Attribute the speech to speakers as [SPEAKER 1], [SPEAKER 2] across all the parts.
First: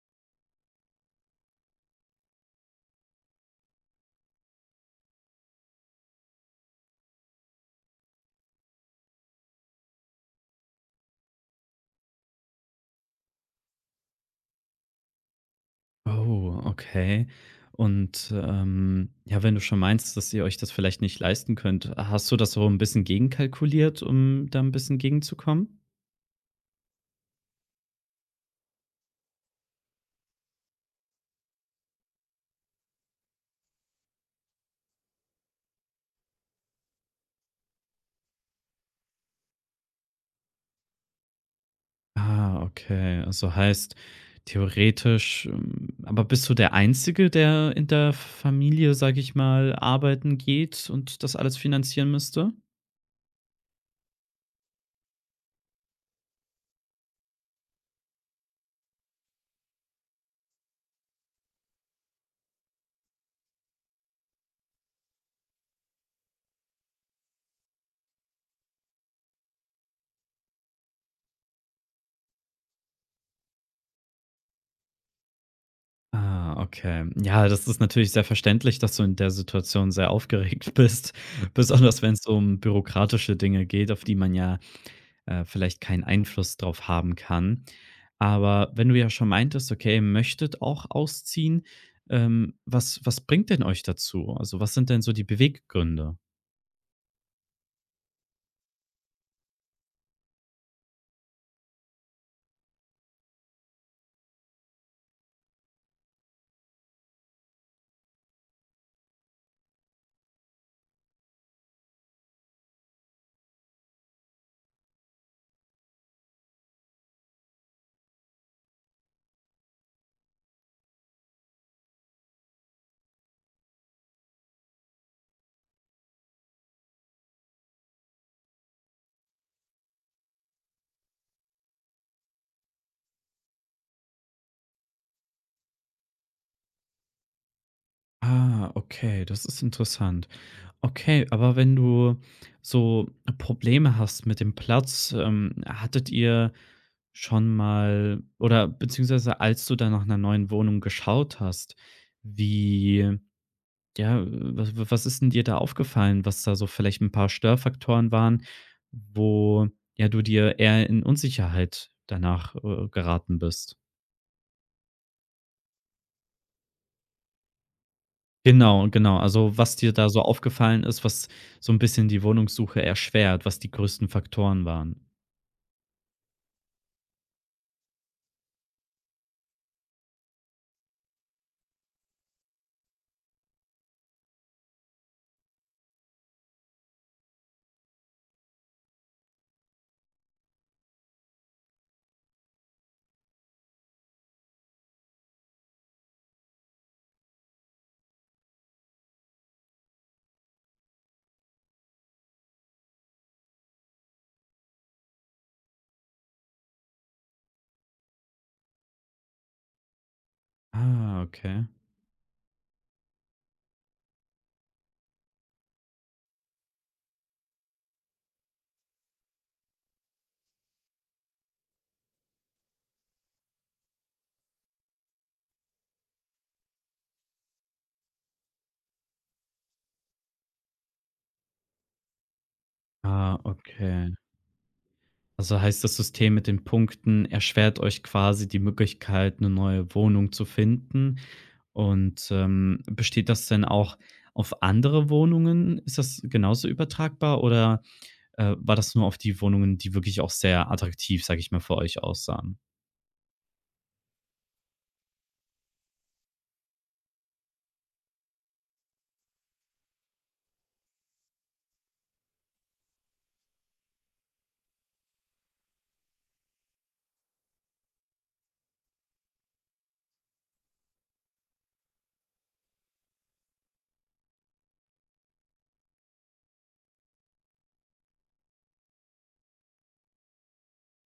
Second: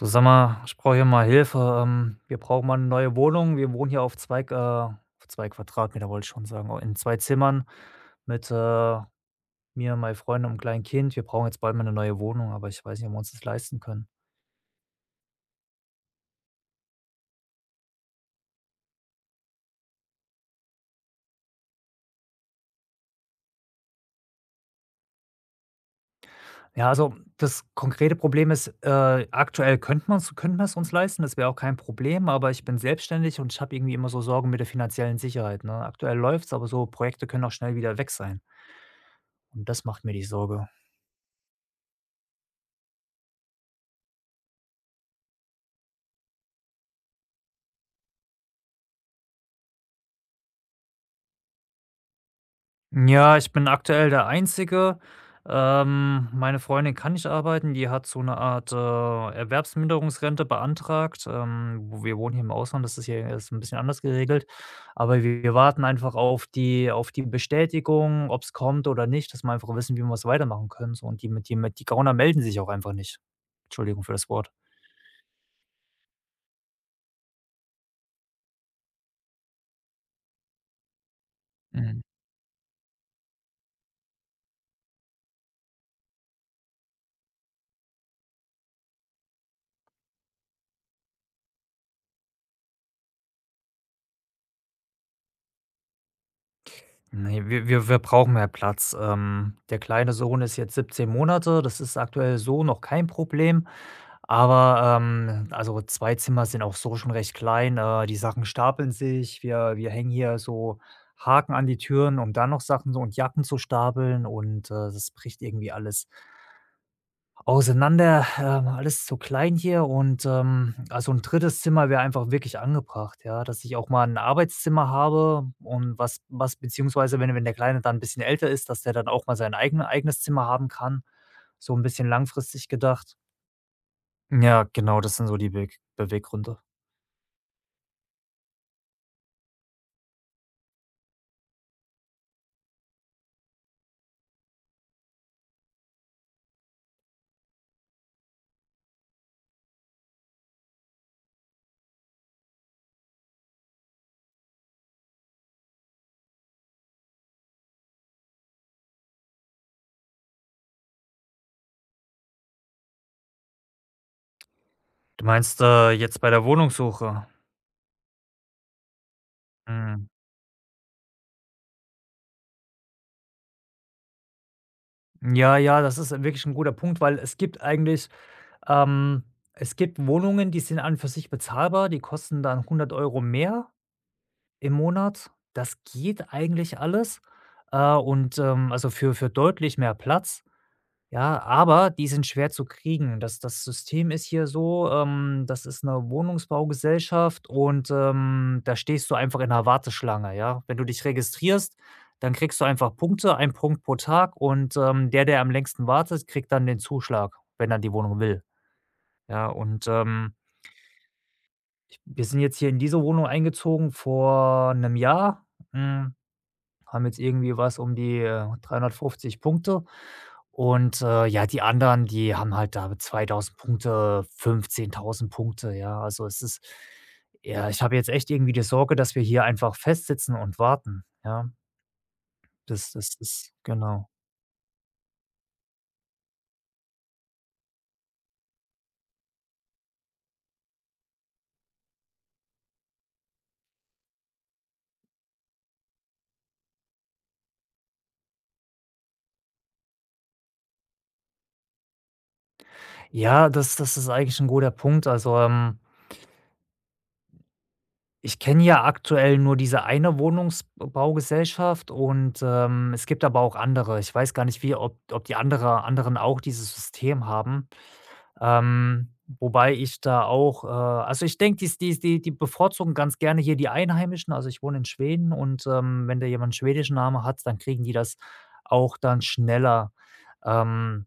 [SPEAKER 1] Du, sag mal, ich brauche hier mal Hilfe. Wir brauchen mal eine neue Wohnung. Wir wohnen hier auf 2 auf 2 Quadratmeter wollte ich schon sagen, au in 2 Zimmern mit, mir, meinen Freunden und 'm kleinen Kind. Wir brauchen jetzt bald mal eine neue Wohnung, aber ich weiß nicht, ob wir uns das leisten können.
[SPEAKER 2] Oh, okay. Und, ja, wenn du schon meinst, dass ihr euch das vielleicht nicht leisten könnt, hast du das so ein bisschen gegenkalkuliert, um da ein bisschen gegenzukommen?
[SPEAKER 1] Ja, also, das konkrete Problem ist, aktuell könnten wir's uns leisten, das wäre auch kein Problem, aber ich bin selbstständig und ich habe irgendwie immer so Sorgen mit der finanziellen Sicherheit, ne? Aktuell läuft es, aber so Projekte können auch schnell wieder weg sein und das macht mir die Sorge.
[SPEAKER 2] Ah, okay. Also, heißt theoretisch aber bist du der Einzige, der in der Familie, sage ich mal, arbeiten geht und das alles finanzieren müsste?
[SPEAKER 1] Ja, ich bin aktuell der Einzige. Meine Freundin kann nicht arbeiten, die hat so eine Art, Erwerbsminderungsrente beantragt. Wo wir wohnen hier im Ausland, das ist hier ist ein bisschen anders geregelt, aber wir warten einfach auf die Bestätigung, ob es kommt oder nicht, dass wir einfach wissen, wie wir es weitermachen können so und die Gauner melden sich auch einfach nicht. Entschuldigung für das Wort.
[SPEAKER 2] Ah, okay. Ja, das ist natürlich sehr verständlich, dass du in der Situation sehr aufgeregt bist, besonders
[SPEAKER 1] Mhm.
[SPEAKER 2] wenn es um bürokratische Dinge geht, auf die man ja vielleicht keinen Einfluss drauf haben kann. Aber wenn du ja schon meintest, okay, ihr möchtet auch ausziehen, was, was bringt denn euch dazu? Also, was sind denn so die Beweggründe?
[SPEAKER 1] Ne, wir brauchen mehr Platz. Der kleine Sohn ist jetzt 17 Monate, das ist aktuell so noch kein Problem, aber, also 2 Zimmer sind auch so schon recht klein. Die Sachen stapeln sich. Wir hängen hier so Haken an die Türen, um dann noch Sachen so und Jacken zu stapeln und, das bricht irgendwie alles auseinander. Ähm, alles zu klein hier und, also ein drittes Zimmer wäre einfach wirklich angebracht, ja, dass ich auch mal ein Arbeitszimmer habe und was was beziehungsweise wenn der Kleine dann ein bisschen älter ist, dass der dann auch mal sein eigenes Zimmer haben kann, so ein bisschen langfristig gedacht. Ja, genau, das sind so die Beweggründe.
[SPEAKER 2] Ah, okay, das ist interessant. Okay, aber wenn du so Probleme hast mit dem Platz, hattet ihr schon mal oder beziehungsweise als du dann nach einer neuen Wohnung geschaut hast, wie ja, was was ist denn dir da aufgefallen, was da so vielleicht ein paar Störfaktoren waren, wo, ja, du dir eher in Unsicherheit danach, geraten bist?
[SPEAKER 1] Du meinst, jetzt bei der Wohnungssuche?
[SPEAKER 2] Genau, genau. Also, was dir da
[SPEAKER 1] Mhm.
[SPEAKER 2] so aufgefallen ist, was so ein bisschen die Wohnungssuche erschwert, was die größten Faktoren waren?
[SPEAKER 1] Ja, ja, das ist wirklich ein guter Punkt, weil es gibt eigentlich ähm, es gibt Wohnungen, die sind an und für sich bezahlbar, die kosten dann 100 € mehr im Monat. Das geht eigentlich alles. Also für deutlich mehr Platz, ja, aber die sind schwer zu kriegen. Das System ist hier so, das ist eine Wohnungsbaugesellschaft und, da stehst du einfach in 'ner Warteschlange, ja? Wenn du dich registrierst, dann kriegst du einfach Punkte, ein Punkt pro Tag und, der, der am längsten wartet, kriegt dann den Zuschlag, wenn er die Wohnung will, ja? Und,
[SPEAKER 2] Ah, okay.
[SPEAKER 1] ich wir sind jetzt hier in diese Wohnung eingezogen vor einem Jahr. Hm, haben jetzt irgendwie was um die, 350 Punkte. Und, ja, die anderen, die haben halt da 2.000 Punkte, 15.000 Punkte, ja. Also, es ist ja, ich habe jetzt echt irgendwie die Sorge, dass wir hier einfach festsitzen und warten, ja. Das
[SPEAKER 2] Ah,
[SPEAKER 1] ist genau.
[SPEAKER 2] okay. Also, heißt das System mit den Punkten erschwert euch quasi die Möglichkeit, eine neue Wohnung zu finden? Und, besteht das denn auch auf andere Wohnungen? Ist das genauso übertragbar oder, war das nur auf die Wohnungen, die wirklich auch sehr attraktiv, sage ich mal, für euch aussahen?
[SPEAKER 1] Ja, das ist eigentlich ein guter Punkt. Also, ich kenne ja aktuell nur diese eine Wohnungsbaugesellschaft und, es gibt aber auch andere. Ich weiß gar nicht, wie ob die anderen auch dieses System haben. Ähm, wobei ich da auch, also, ich denke, die bevorzugen ganz gerne hier die Einheimischen. Also, ich wohne in Schweden und, wenn da jemand 'n schwedischen Namen hat, dann kriegen die das auch dann schneller. Ähm,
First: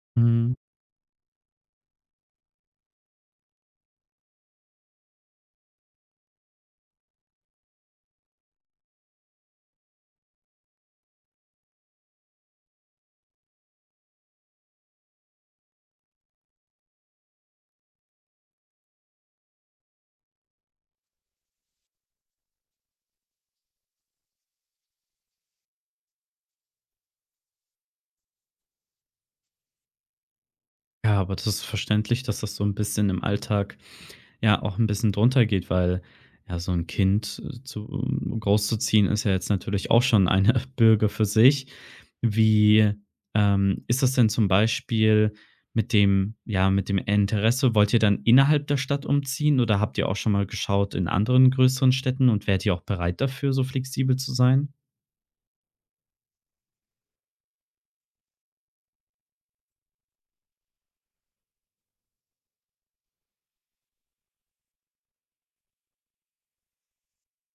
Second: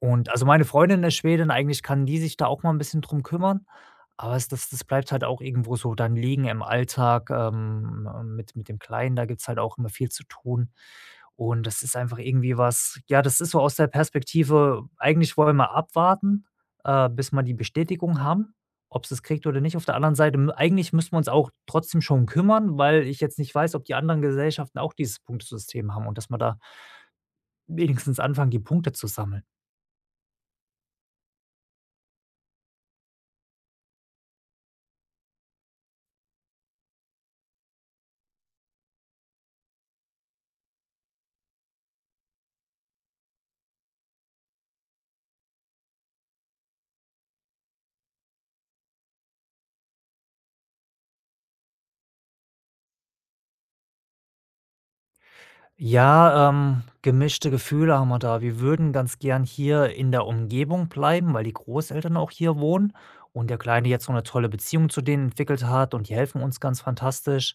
[SPEAKER 1] und also,
[SPEAKER 2] Hm.
[SPEAKER 1] meine Freundin ist Schwedin, eigentlich kann die sich da auch mal ein bisschen drum kümmern, aber es das bleibt halt auch irgendwo so dann liegen im Alltag, mit dem Kleinen, da gibt's halt auch immer viel zu tun. Und das ist einfach irgendwie was ja, das ist so aus der Perspektive, eigentlich wollen wir abwarten, bis wir die Bestätigung haben, ob es das kriegt oder nicht. Auf der anderen Seite m eigentlich müssen wir uns auch trotzdem schon kümmern, weil ich jetzt nicht weiß, ob die anderen Gesellschaften auch dieses Punktesystem haben und dass wir da wenigstens anfangen, die Punkte zu sammeln.
[SPEAKER 2] Ja, aber das ist verständlich, dass das so ein bisschen im Alltag, ja, auch ein bisschen drunter geht, weil, ja, so ein Kind, zu um großzuziehen ist ja jetzt natürlich auch schon eine Bürde für sich. Wie, ist das denn zum Beispiel mit dem ja, mit dem Interesse? Wollt ihr dann innerhalb der Stadt umziehen oder habt ihr auch schon mal geschaut in anderen größeren Städten und wärt ihr auch bereit dafür, so flexibel zu sein?
[SPEAKER 1] Ja, gemischte Gefühle haben wir da. Wir würden ganz gern hier in der Umgebung bleiben, weil die Großeltern auch hier wohnen und der Kleine jetzt so eine tolle Beziehung zu denen entwickelt hat und die helfen uns ganz fantastisch.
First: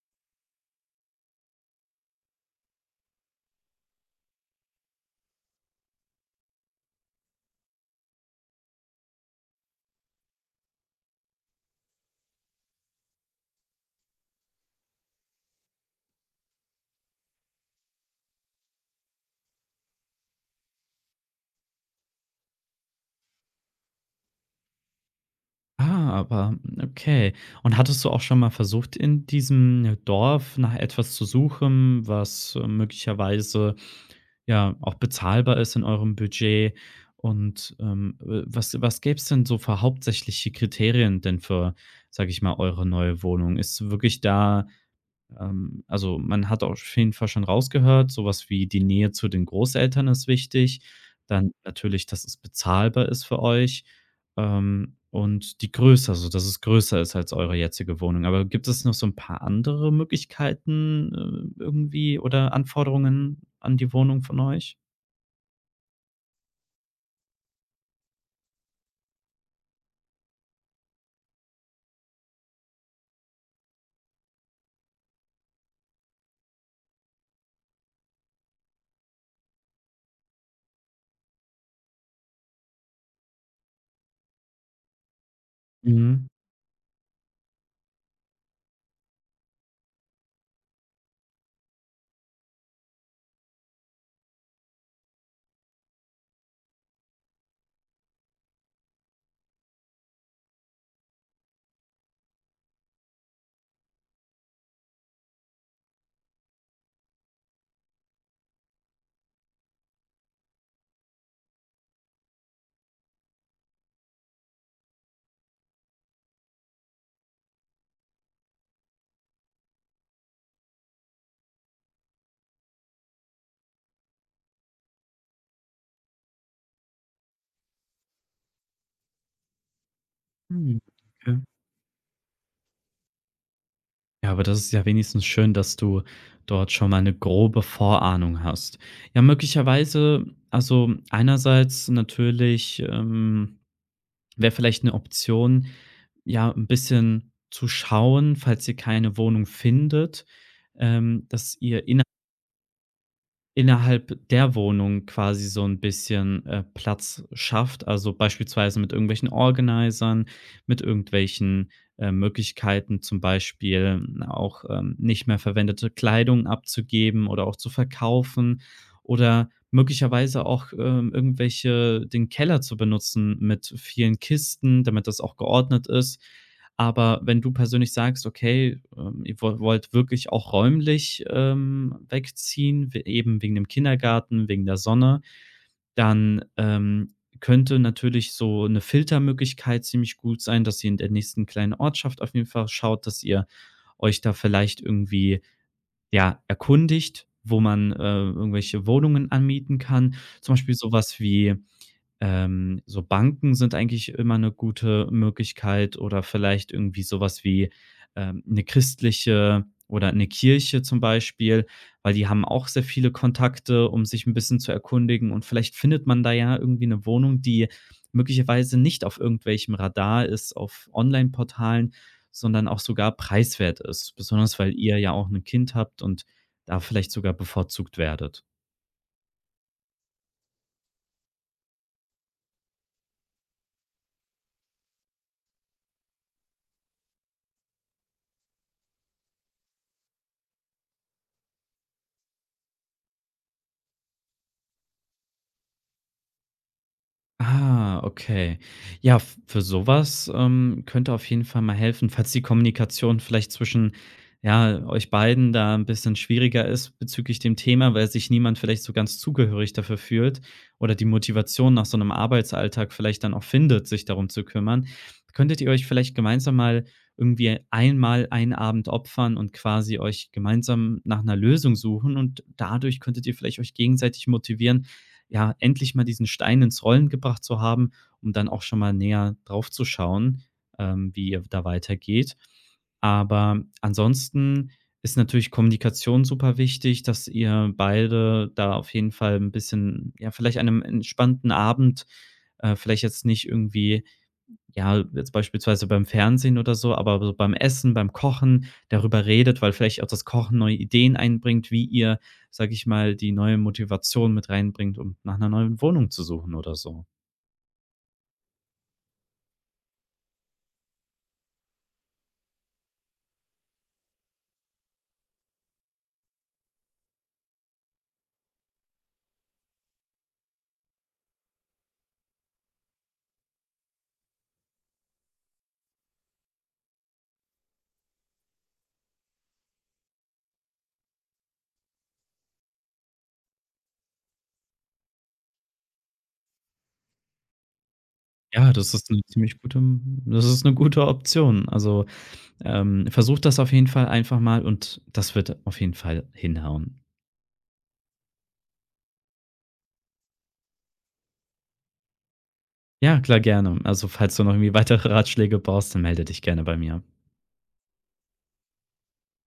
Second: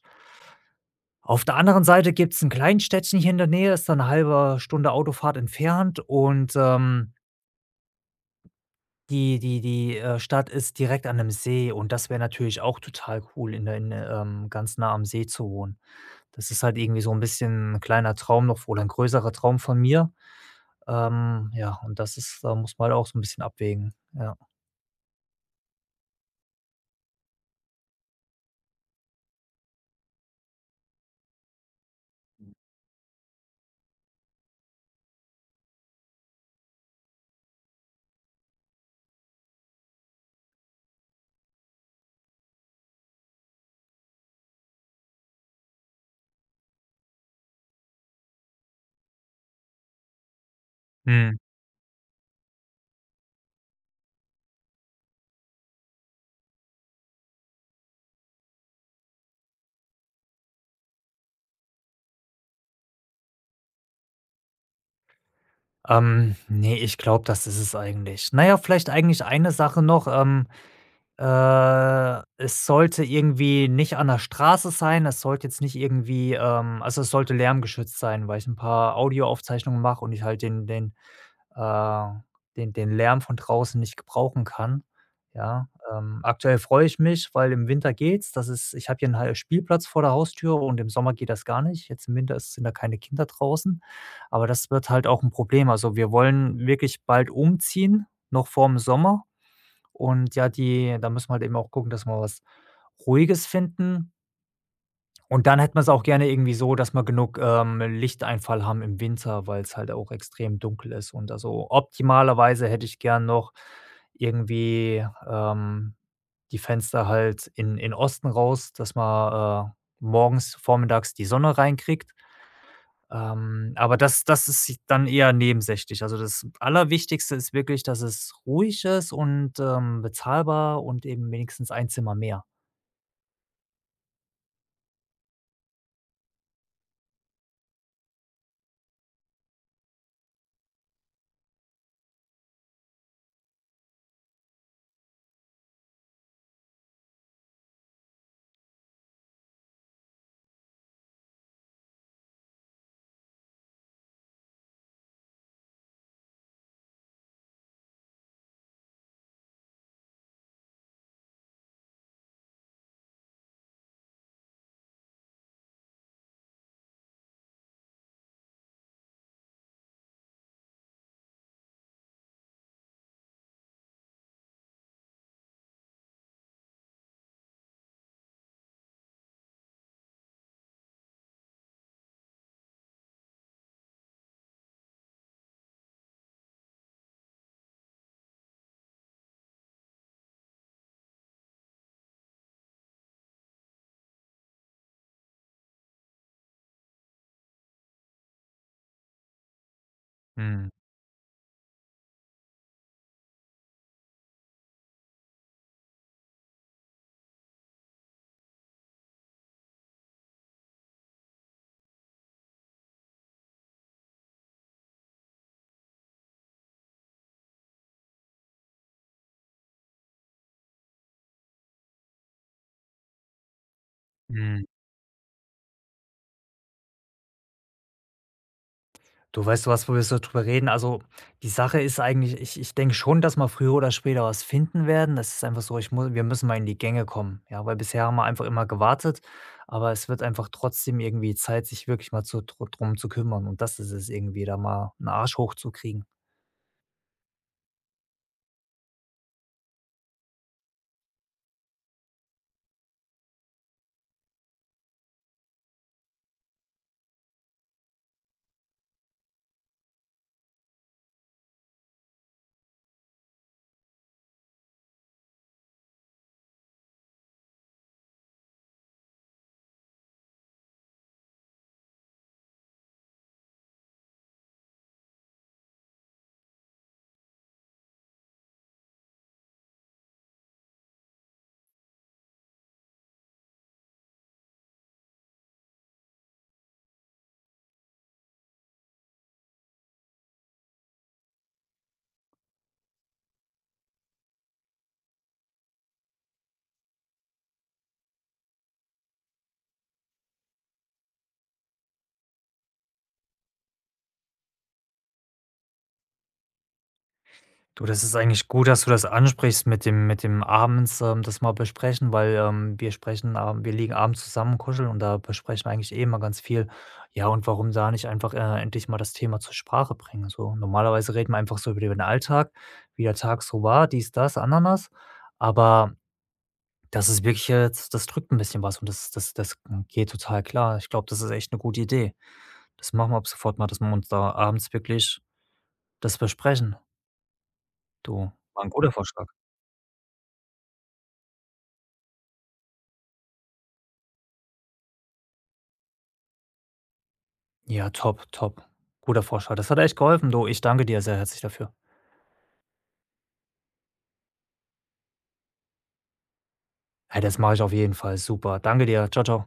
[SPEAKER 1] Auf der anderen Seite gibt's 'n Kleinstädtchen hier in der Nähe, ist dann eine halbe Stunde Autofahrt entfernt und, die Stadt ist direkt an einem See und das wäre natürlich auch total cool, ganz nah am See zu wohnen. Das ist halt irgendwie so ein bisschen 'n kleiner Traum noch oder ein größerer Traum von mir. Ja, und das ist da muss man halt auch so ein bisschen abwägen, ja.
[SPEAKER 2] Ah, aber hm, okay. Und hattest du auch schon mal versucht, in diesem ja, Dorf nach etwas zu suchen, was möglicherweise ja auch bezahlbar ist in eurem Budget? Und was, was gäbe es denn so für hauptsächliche Kriterien denn für, sag ich mal, eure neue Wohnung? Ist wirklich da also, man hat auf jeden Fall schon rausgehört, sowas wie die Nähe zu den Großeltern ist wichtig.
[SPEAKER 1] Mhm.
[SPEAKER 2] Dann natürlich, dass es bezahlbar ist für euch, und die Größe, also, dass es größer ist als eure jetzige Wohnung. Aber gibt es noch so ein paar andere Möglichkeiten, irgendwie oder Anforderungen an die Wohnung von euch?
[SPEAKER 1] Ne, ich glaube, das ist es eigentlich. Na ja, vielleicht eigentlich eine Sache noch, es sollte irgendwie nicht an der Straße sein, es sollte jetzt nicht irgendwie, also, es sollte lärmgeschützt sein, weil ich ein paar Audioaufzeichnungen mache und ich halt äh, den Lärm von draußen nicht gebrauchen kann. Ja,
[SPEAKER 2] Mhm.
[SPEAKER 1] aktuell freue ich mich, weil im Winter geht's. Das ist ich habe hier einen hal Spielplatz vor der Haustür und im Sommer geht das gar nicht. Jetzt im Winter ist sind da keine Kinder draußen, aber das wird halt auch ein Problem. Also, wir wollen wirklich bald umziehen, noch vor dem Sommer und ja, die da müssen wir halt eben auch gucken, dass wir was Ruhiges finden, und dann hätte man es auch gerne irgendwie so, dass wir genug, Lichteinfall haben im Winter, weil es halt auch extrem dunkel ist und also optimalerweise hätte ich gern noch irgendwie, die Fenster halt in Osten raus, dass man, morgens, vormittags die Sonne reinkriegt. Aber das ist dann eher nebensächlich. Also, das Allerwichtigste ist wirklich, dass es ruhig ist und,
[SPEAKER 2] Mhm.
[SPEAKER 1] bezahlbar und eben
[SPEAKER 2] Okay.
[SPEAKER 1] wenigstens ein Zimmer mehr.
[SPEAKER 2] Ja, aber das ist ja wenigstens schön, dass du dort schon mal eine grobe Vorahnung hast. Ja, möglicherweise also, einerseits natürlich, wäre vielleicht eine Option, ja, ein bisschen zu schauen, falls ihr keine Wohnung findet, dass ihr innerhalb der Wohnung quasi so ein bisschen, Platz schafft. Also, beispielsweise mit irgendwelchen Organisern, mit irgendwelchen, Möglichkeiten, zum Beispiel auch, nicht mehr verwendete Kleidung abzugeben oder auch zu verkaufen oder möglicherweise auch, irgendwelche den Keller zu benutzen mit vielen Kisten, damit das auch geordnet ist. Aber wenn du persönlich sagst: „Okay, ihr wollt wirklich auch räumlich, wegziehen, we eben wegen dem Kindergarten, wegen der Sonne“, dann, könnte natürlich so eine Filtermöglichkeit ziemlich gut sein, dass ihr in der nächsten kleinen Ortschaft auf jeden Fall schaut, dass ihr euch da vielleicht irgendwie, ja, erkundigt, wo man, irgendwelche Wohnungen anmieten kann. Zum
[SPEAKER 1] Mhm.
[SPEAKER 2] Beispiel sowas wie so Banken sind eigentlich immer eine gute Möglichkeit oder vielleicht irgendwie sowas wie, 'ne christliche oder eine Kirche zum Beispiel, weil die haben auch sehr viele Kontakte, um sich ein bisschen zu erkundigen und vielleicht findet man da ja irgendwie eine Wohnung, die möglicherweise nicht auf irgendwelchem Radar ist, auf Online-Portalen, sondern auch sogar preiswert ist, besonders
[SPEAKER 1] Mhm.
[SPEAKER 2] weil ihr ja auch ein Kind habt und da vielleicht sogar bevorzugt werdet.
[SPEAKER 1] Du, weißt du was, wo wir so drüber reden? Also, die Sache ist eigentlich, ich denke schon, dass wir früher oder später was finden werden. Das ist einfach so, ich muss, wir müssen mal in die Gänge kommen, ja, weil bisher haben wir einfach immer gewartet, aber es wird einfach trotzdem irgendwie Zeit, sich wirklich mal zu dr drum zu kümmern und das ist es irgendwie, da mal einen Arsch hochzukriegen.
[SPEAKER 2] Ah, okay. Ja, f für sowas könnte auf jeden Fall mal helfen, falls die Kommunikation vielleicht zwischen, ja, euch beiden da ein bisschen schwieriger ist bezüglich dem Thema, weil sich niemand vielleicht so ganz zugehörig dafür fühlt oder die Motivation nach so einem Arbeitsalltag vielleicht dann auch findet, sich darum zu kümmern. Könntet ihr euch vielleicht gemeinsam mal irgendwie einmal einen Abend opfern und quasi euch gemeinsam nach einer Lösung suchen und dadurch könntet ihr vielleicht euch gegenseitig motivieren, ja, endlich mal diesen Stein ins Rollen gebracht zu haben, um dann auch schon mal näher drauf zu schauen, wie ihr da weitergeht. Aber ansonsten ist natürlich Kommunikation super wichtig, dass ihr beide da auf jeden Fall ein bisschen ja, vielleicht an 'nem entspannten Abend, vielleicht jetzt nicht irgendwie ja, jetzt beispielsweise beim Fernsehen oder so, aber so beim Essen, beim Kochen darüber redet, weil vielleicht auch das Kochen neue Ideen einbringt, wie ihr, sage ich mal, die neue Motivation mit reinbringt, um nach einer neuen Wohnung zu suchen oder so.
[SPEAKER 1] Du, das ist eigentlich gut, dass du das ansprichst mit dem abends, das mal besprechen, weil, wir sprechen ab wir liegen abends zusammen, kuscheln und da besprechen wir eigentlich eh immer ganz viel. Ja, und warum da nicht einfach, endlich mal das Thema zur Sprache bringen, so? Normalerweise reden wir einfach so über den Alltag, wie der Tag so war, dies, das, Ananas, aber das ist wirklich jetzt das drückt ein bisschen was und das geht total klar. Ich glaube, das ist echt eine gute Idee. Das machen wir ab sofort mal, dass wir uns da abends wirklich das besprechen. Du, war 'n
[SPEAKER 2] Ja,
[SPEAKER 1] guter
[SPEAKER 2] das ist eine
[SPEAKER 1] Vorschlag.
[SPEAKER 2] ziemlich gute das ist eine gute Option. Also, versucht das auf jeden Fall einfach mal und das wird auf jeden Fall hinhauen.
[SPEAKER 1] Ja, top, top. Guter Vorschlag. Das hat echt geholfen, du. Ich danke dir sehr herzlich dafür.
[SPEAKER 2] Ja, klar, gerne. Also, falls du noch irgendwie weitere Ratschläge brauchst, dann melde dich gerne bei mir.
[SPEAKER 1] Ey, das mache ich auf jeden Fall. Super. Danke dir. Ciao, ciao.